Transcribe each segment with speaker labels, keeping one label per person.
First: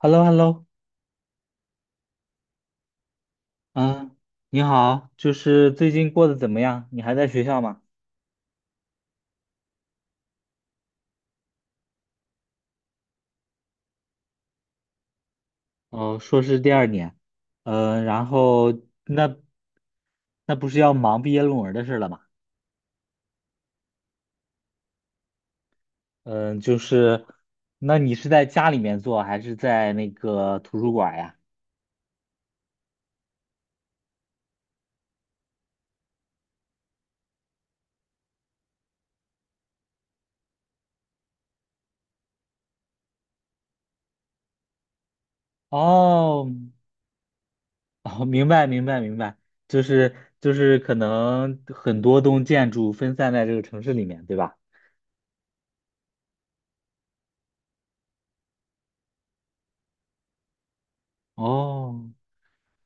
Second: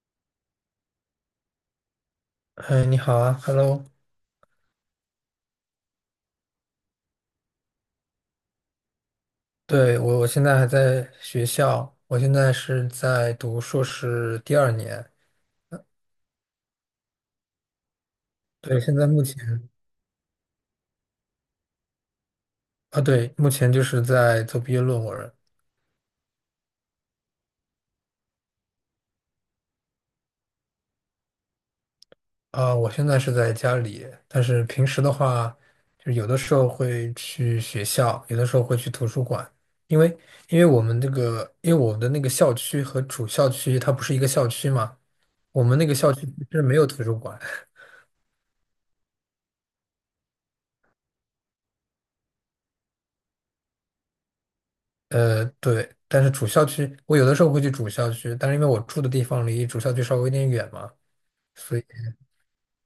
Speaker 1: h e l l o h e l l o
Speaker 2: 哎，你好啊，Hello。
Speaker 1: 嗯，你好，就是最近过得怎么样？你还在学校吗？
Speaker 2: 对，我现在还在学校。我现在是在读硕士第二年。
Speaker 1: 哦，硕士第二年。然后
Speaker 2: 对，现在目
Speaker 1: 那
Speaker 2: 前。
Speaker 1: 那不是要忙毕业论文的事了吗？
Speaker 2: 啊，对，目前就是在做毕业论文。
Speaker 1: 嗯、就是那你是在家里面做还是在那个图书馆呀？
Speaker 2: 啊，我现在是在家里，但是平时的话，就是有的时候会去学校，有的时候会去图书馆。因为因为我们这个，因为我们的那个校区和主校区它不是一个校区嘛，我们那个校区
Speaker 1: 哦，
Speaker 2: 是没有图书馆。
Speaker 1: 哦，明白明白明白，就是可能很多栋建筑分散在这个城市里面，对吧？
Speaker 2: 对，但是主校区，我有的时候会去主校区，但是因为我住的地方离主校区稍微有点远嘛，所以，
Speaker 1: 哦。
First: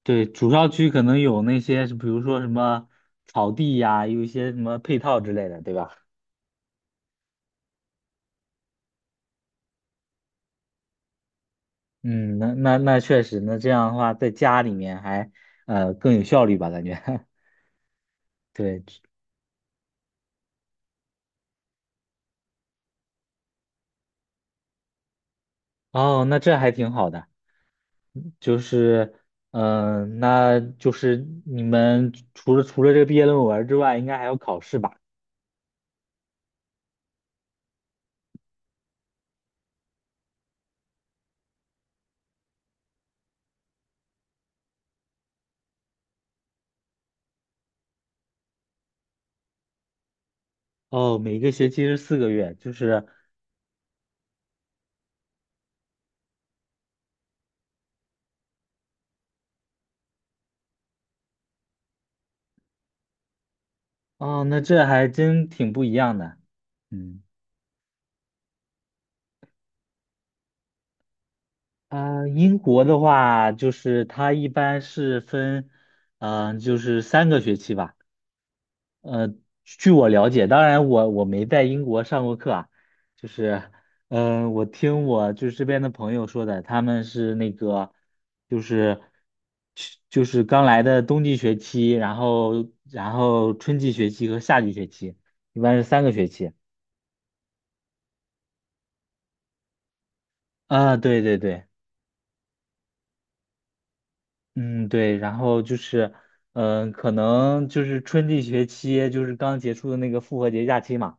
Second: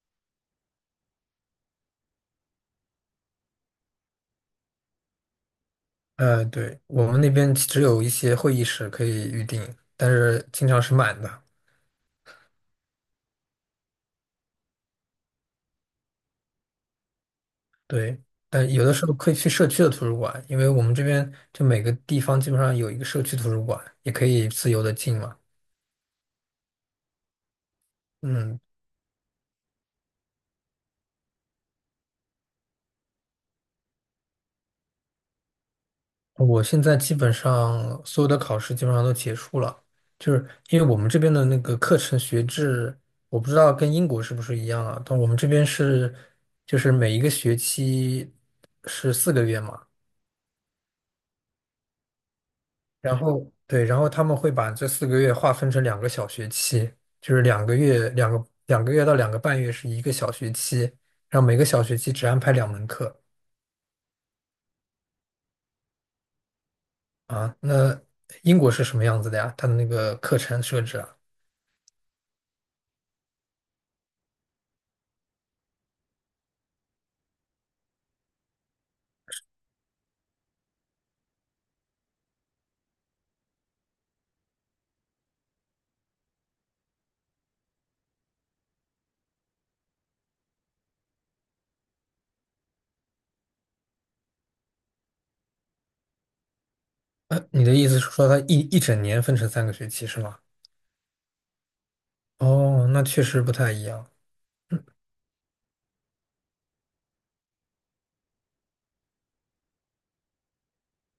Speaker 1: 对，主校区可能有那些，比如说什么草地呀，有一些什么配套之类的，对吧？
Speaker 2: 对，我们那边只有一些会议室可以预定，但是经常是满的。
Speaker 1: 嗯，那确实，那这样的话，在家里面还更有效率吧，感觉。
Speaker 2: 对，但
Speaker 1: 对，
Speaker 2: 有的时候可以去社区的图书馆，因为我们这边就每个地方基本上有一个社区图书馆，也可以自由的进嘛。
Speaker 1: 哦，那这还挺好的，就
Speaker 2: 嗯，
Speaker 1: 是。那就是你们除了这个毕业论文之外，应该还有考试吧？
Speaker 2: 我现在基本上所有的考试基本上都结束了。就是因为我们这边的那个课程学制，我不知道跟英国是不是一样啊，但我们这边就是每一个学期是四个月嘛。
Speaker 1: 哦，每个学期是4个月，就是。
Speaker 2: 然后对，然后他们会把这四个月划分成两个小学期，就是两个月到2个半月是一个小学期，然后每个小学期只安排两门课
Speaker 1: 哦，那这还真挺不一样的。嗯。
Speaker 2: 啊。那英国是什么样子的呀？它的那个课程设置啊？
Speaker 1: 啊，英国的话，就是它一般是分，就是三个学期吧。呃，据我了解，当然我没在英国上过课啊，就是。我听我就是这边的朋友说的，他们是那个，就是就是刚来的冬季学期，然后春季学期和夏季学期，一般是三个学期。
Speaker 2: 你的意思是说它一整年分成三个学期是吗？
Speaker 1: 啊，对对对。
Speaker 2: 哦，那确实不太一样。
Speaker 1: 嗯，对，然后就是。可能就是春季学期，就是刚结束的那个复活节假期嘛，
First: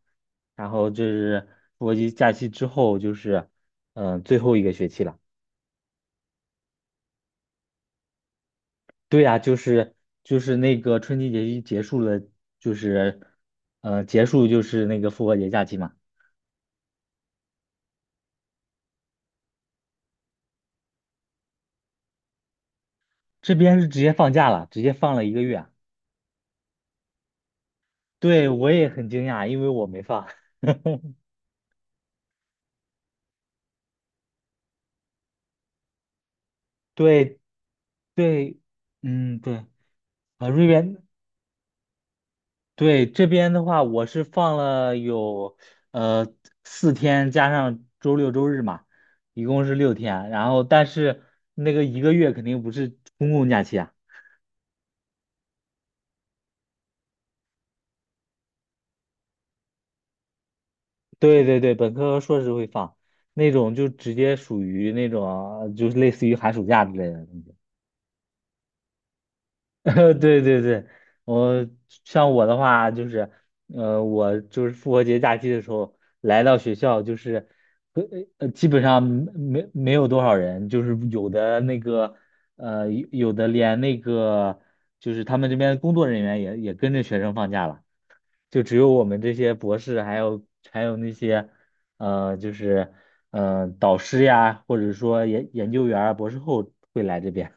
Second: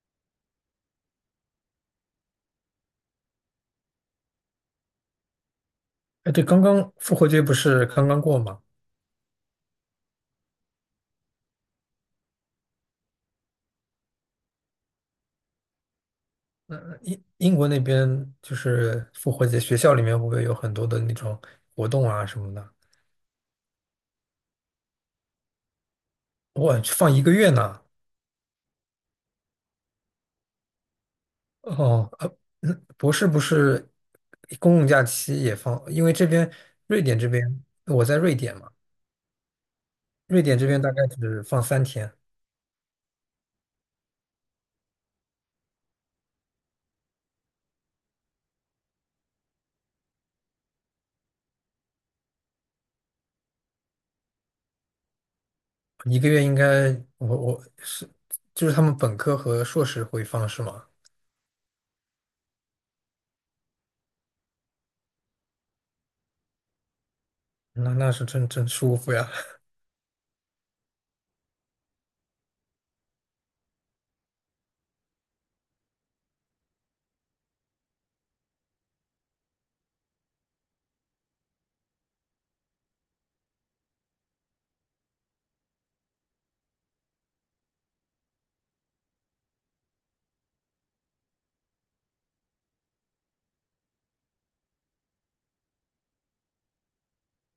Speaker 1: 然后就是复活节假期之后，就是。最后一个学期了。
Speaker 2: 哎，对，刚刚复活节不是刚刚过吗？
Speaker 1: 对呀，就是那个春季学期结束了，就是。结束就是那个复活节假期嘛，
Speaker 2: 那英国那边就是复活节，学校里面会不会有很多的那种活动啊什么的？
Speaker 1: 这边是直接放假了，直接放了一个月啊。
Speaker 2: 哇，放一个月呢？
Speaker 1: 对，我也很惊讶，因为我没放。
Speaker 2: 哦，博士不是公共假期也放，因为这边瑞典这
Speaker 1: 对，
Speaker 2: 边我在瑞典
Speaker 1: 对，
Speaker 2: 嘛。
Speaker 1: 嗯，对，
Speaker 2: 瑞
Speaker 1: 啊，
Speaker 2: 典
Speaker 1: 瑞
Speaker 2: 这边大
Speaker 1: 典。
Speaker 2: 概只放3天。
Speaker 1: 对，这边的话，我是放了有呃4天，加上周六周日嘛，一共是6天。然后，但是那个一个月肯定不是公共假期啊。
Speaker 2: 一个月应该。我是就是他们本科和硕士会放是吗？
Speaker 1: 对对对，本科和硕士会放，那种就直接属于那种就是类似于寒暑假之类的。
Speaker 2: 那是真舒服呀。
Speaker 1: 对对对，我像我的话就是。我就是复活节假期的时候来到学校，就是。呃基本上没有多少人，就是有的那个有的连那个就是他们这边工作人员也跟着学生放假了，就只有我们这些博士，还有那些就是导师呀，或者说研究员儿，博士后会来这边。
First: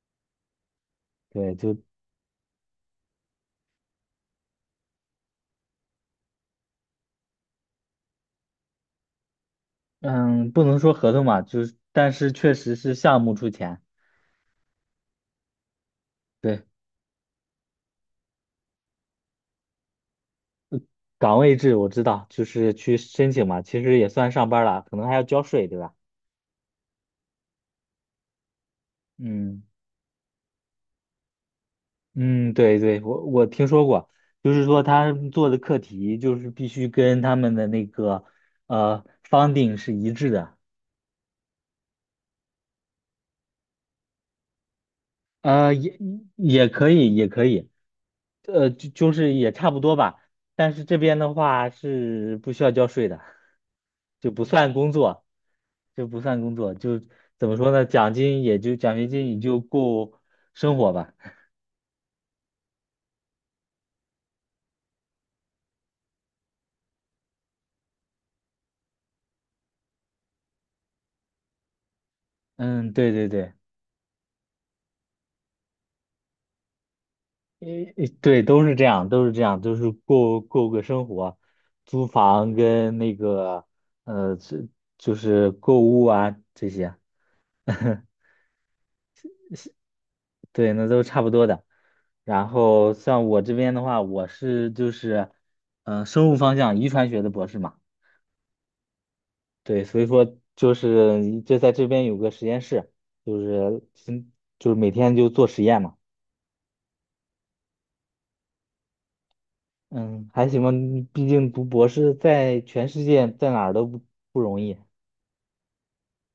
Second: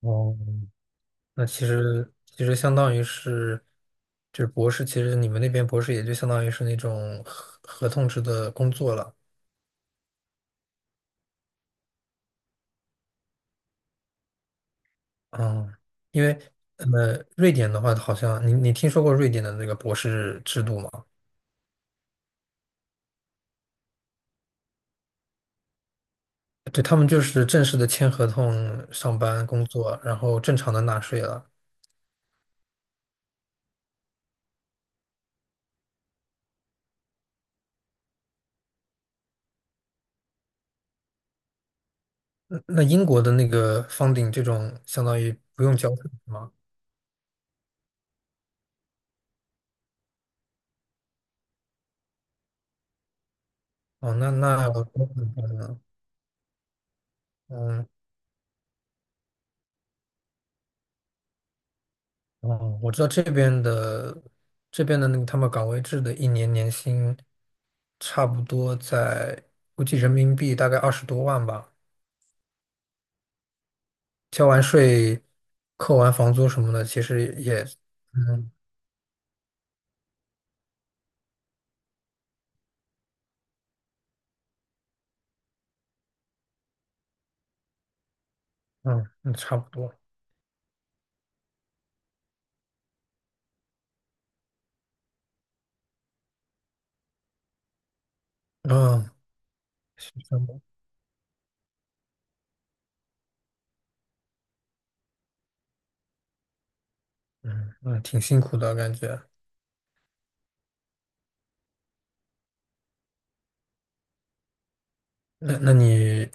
Speaker 2: 哦 那
Speaker 1: 对，
Speaker 2: 其
Speaker 1: 就
Speaker 2: 实其实相当于是，就是博士，其实你们那边博士也就相当于是那种合同制的工作了。
Speaker 1: 嗯，不能说合同嘛，就是但是确实是项目出钱。
Speaker 2: 嗯，因为
Speaker 1: 对，
Speaker 2: 呃，瑞典的话，好像你听说过瑞典的那个博士制度吗？
Speaker 1: 岗位制我知道，就是去申请嘛，其实也算上班了，可能还要交税，对吧？
Speaker 2: 对，他们就是正式的签合同上班
Speaker 1: 嗯
Speaker 2: 工作，然后正常的纳税了。
Speaker 1: 嗯，对对，我听说过，就是说他们做的课题就是必须跟他们的那个呃 funding 是一致的。
Speaker 2: 那英国的那个 funding 这种相当于不
Speaker 1: 呃
Speaker 2: 用交
Speaker 1: 也
Speaker 2: 税是吗？
Speaker 1: 也可以也可以。就是也差不多吧，但是这边的话是不需要交税的，
Speaker 2: 哦，
Speaker 1: 就
Speaker 2: 那
Speaker 1: 不
Speaker 2: 那
Speaker 1: 算
Speaker 2: 我
Speaker 1: 工
Speaker 2: 我怎
Speaker 1: 作，
Speaker 2: 么办呢。
Speaker 1: 就不算工作，就怎么说呢。
Speaker 2: 嗯，
Speaker 1: 奖学金也就够生活吧。
Speaker 2: 哦，我知道这边的那个他们岗位制的一年年薪差不多在估计人民币大概20多万吧。
Speaker 1: 嗯，对对对，
Speaker 2: 交完税、扣完房租什么的，其实也
Speaker 1: 诶，诶对，
Speaker 2: 嗯
Speaker 1: 都是这样，都是这样，都是过个生活，租房跟那个呃，这就是购物啊这些。
Speaker 2: 嗯差不多。
Speaker 1: 对，那都差不多的。然后像我这边的话，我就是，生物方向遗传学的博士嘛。
Speaker 2: 嗯，
Speaker 1: 对，所以
Speaker 2: 是
Speaker 1: 说
Speaker 2: 这么
Speaker 1: 就是就在这边有个实验室，就是嗯就是每天就做实验嘛。
Speaker 2: 嗯挺辛苦的感觉。
Speaker 1: 嗯，还行吧，你毕竟读博士在全世界在哪儿都不容易。
Speaker 2: 那你，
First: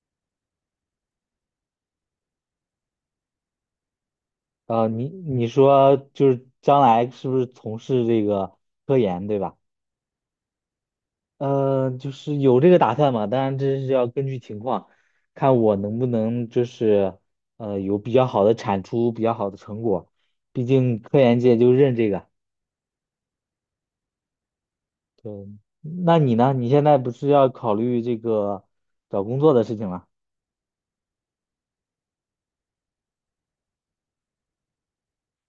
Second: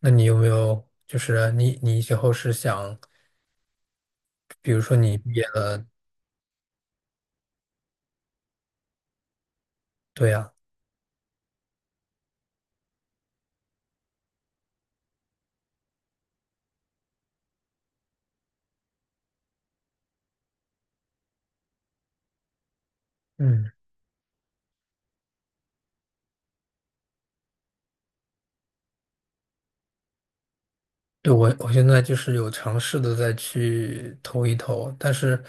Speaker 2: 那你有没有就是你以后是想，比如说
Speaker 1: 你
Speaker 2: 你毕业
Speaker 1: 你
Speaker 2: 了。
Speaker 1: 说就是将来是不是从事这个科研，对吧？
Speaker 2: 对呀。
Speaker 1: 嗯，就是有这个打算嘛，当然这是要根据情况，看我能不能就是有比较好的产出，比较好的成果。毕竟科研界就认这个。
Speaker 2: 嗯，
Speaker 1: 对，那你呢？你现在不是要考虑这个找工作的事情了？
Speaker 2: 对我现在就是有尝试的再去投一投，但是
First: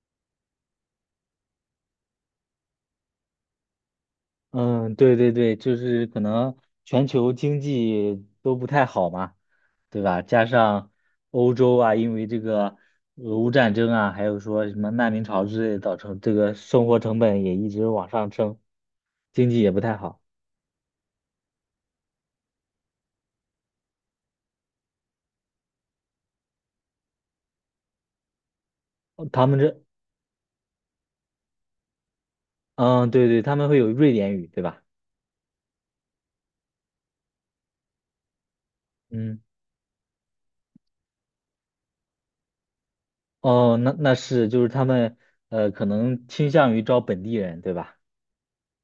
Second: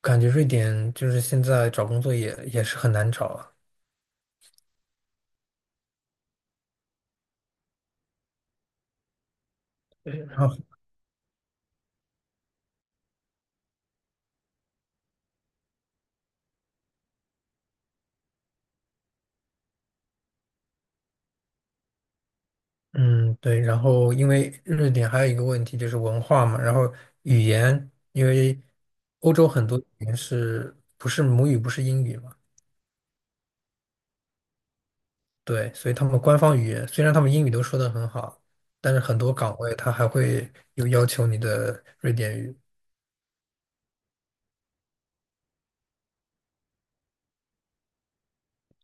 Speaker 2: 感觉瑞典就是现在找工作也是很难找啊。
Speaker 1: 嗯，对对对，就是可能全球经济都不太好嘛，对吧？
Speaker 2: 对，然
Speaker 1: 加
Speaker 2: 后，
Speaker 1: 上欧洲啊，因为这个俄乌战争啊，还有说什么难民潮之类，造成这个生活成本也一直往上升，经济也不太好。
Speaker 2: 嗯，对，然后因为瑞典还有一个问题就是文化嘛，然后语言，因为
Speaker 1: 哦
Speaker 2: 欧
Speaker 1: 他
Speaker 2: 洲
Speaker 1: 们
Speaker 2: 很多
Speaker 1: 这。
Speaker 2: 语言是不是母语不是英语嘛。
Speaker 1: 嗯，对对，他们会有瑞典语，对吧？
Speaker 2: 对，所以他们官方语言虽然他们英语都说的很好，但是很多
Speaker 1: 嗯，
Speaker 2: 岗位他还会有要求你的瑞典语。
Speaker 1: 哦，那是，就是他们可能倾向于招本地人，对吧？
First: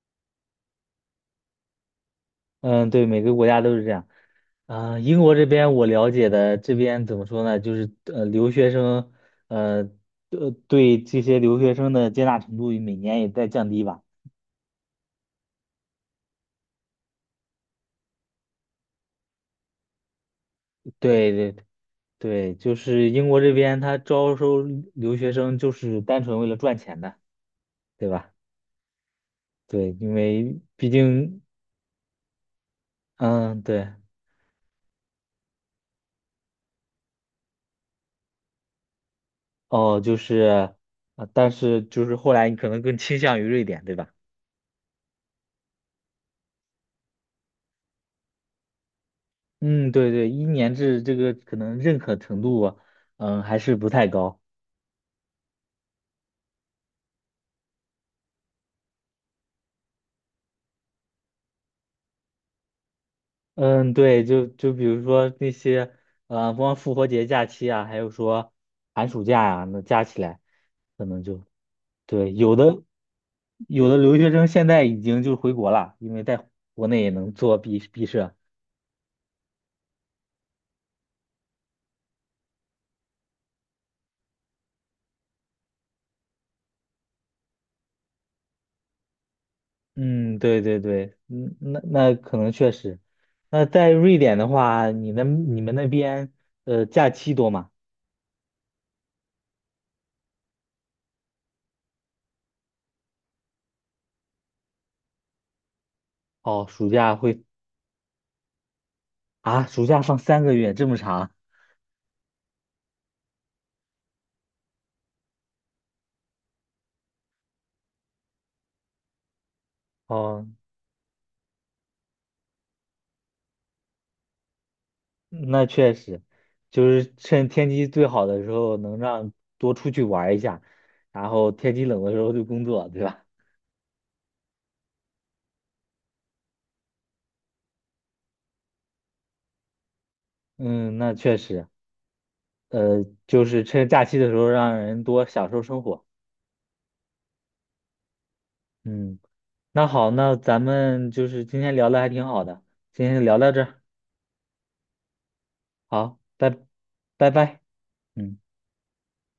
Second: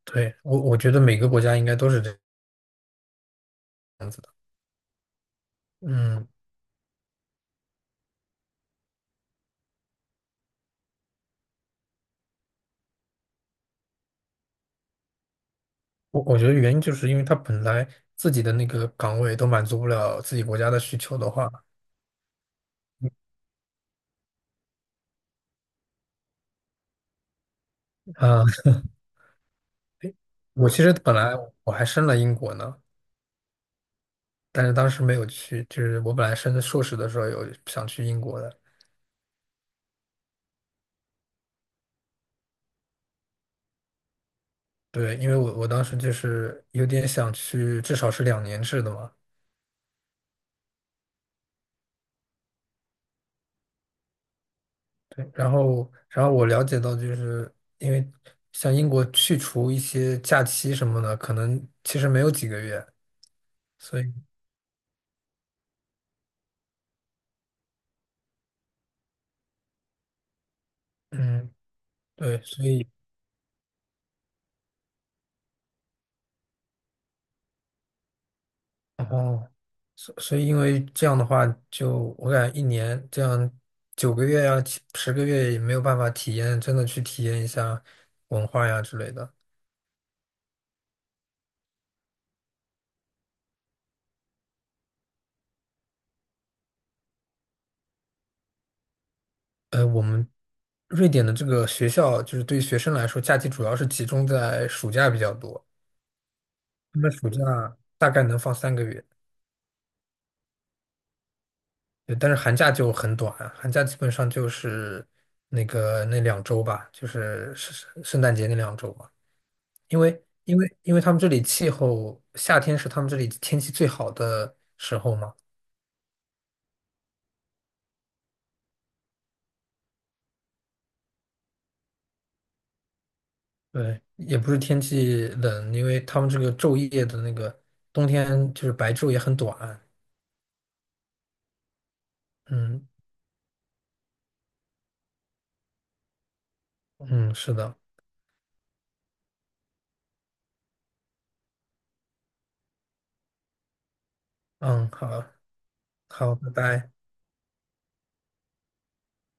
Speaker 2: 对，我觉得每个国家应该都是这样。
Speaker 1: 嗯，对，每个国家都是这样。啊，英国这边我了
Speaker 2: 嗯，
Speaker 1: 解的，这边怎么说呢？就是留学生。呃，对这些留学生的接纳程度每年也在降低吧。
Speaker 2: 我觉得原因就是因为他本来自己的那个岗位都满足不了自己国家的需求的
Speaker 1: 对
Speaker 2: 话。
Speaker 1: 对对，就是英国这边他招收留学生就是单纯为了赚钱的，对吧？
Speaker 2: 啊、
Speaker 1: 对，因为
Speaker 2: 我其
Speaker 1: 毕
Speaker 2: 实本来
Speaker 1: 竟。
Speaker 2: 我还申了英国呢，
Speaker 1: 嗯，对，
Speaker 2: 但是当时没有去，就是我本来申硕士的时候有想去英国的。
Speaker 1: 哦，就是。啊，但是就是后来你可能更倾向于瑞典，对吧？
Speaker 2: 对，因为我当时就是有点想去，至少是2年制的嘛。
Speaker 1: 嗯，对对，一年制这个可能认可程度啊。还是不太高。
Speaker 2: 对然后，我了解到，就是因为像英国去除一些假期什么的，可能其实没有几个月，
Speaker 1: 嗯，
Speaker 2: 所以，
Speaker 1: 对，就比如说那些。光复活节假期啊，还有说寒暑假呀，那加起来，可能就
Speaker 2: 嗯，
Speaker 1: 对，
Speaker 2: 对，
Speaker 1: 有
Speaker 2: 所
Speaker 1: 的
Speaker 2: 以，
Speaker 1: 有的留学生现在已经就回国了，因为在国内也能做毕设。
Speaker 2: 哦，所以因为这样的话，就我感觉一年这样9个月呀、70个月也没有办法体验，真的去体验一下文化呀之类的。
Speaker 1: 嗯，对对对，嗯，那可能确实。那在瑞典的话，那你们那边假期多吗？
Speaker 2: 我们瑞典的这个学校，就是对于学生来说，假期主要是集中在暑假比较多。
Speaker 1: 哦，暑
Speaker 2: 那们
Speaker 1: 假
Speaker 2: 暑
Speaker 1: 会。
Speaker 2: 假大概能放3个月。
Speaker 1: 啊，暑假放3个月，这么长？
Speaker 2: 对，但是寒假就很短，寒假基本上就是那个那两周吧，就是圣诞节那两周吧。因为
Speaker 1: 哦，
Speaker 2: 因为因为他们这里气候，夏天是他们这里天气最好的时候嘛。
Speaker 1: 那确实，就是趁天气最好的时候，能让多出去玩儿一下，然后天气冷的时候就工作，对吧？
Speaker 2: 对，也不是天气冷，因为他们这个昼夜的那个冬天就是白昼也很短。
Speaker 1: 嗯，那确实。
Speaker 2: 嗯
Speaker 1: 就是趁假期的时候让人多享受生活。
Speaker 2: 嗯，是的，
Speaker 1: 嗯，那好，那咱们就是今天聊的还挺好的，今天就聊到这儿，
Speaker 2: 嗯，好
Speaker 1: 好，
Speaker 2: 好，
Speaker 1: 拜
Speaker 2: 拜拜。
Speaker 1: 拜拜。嗯。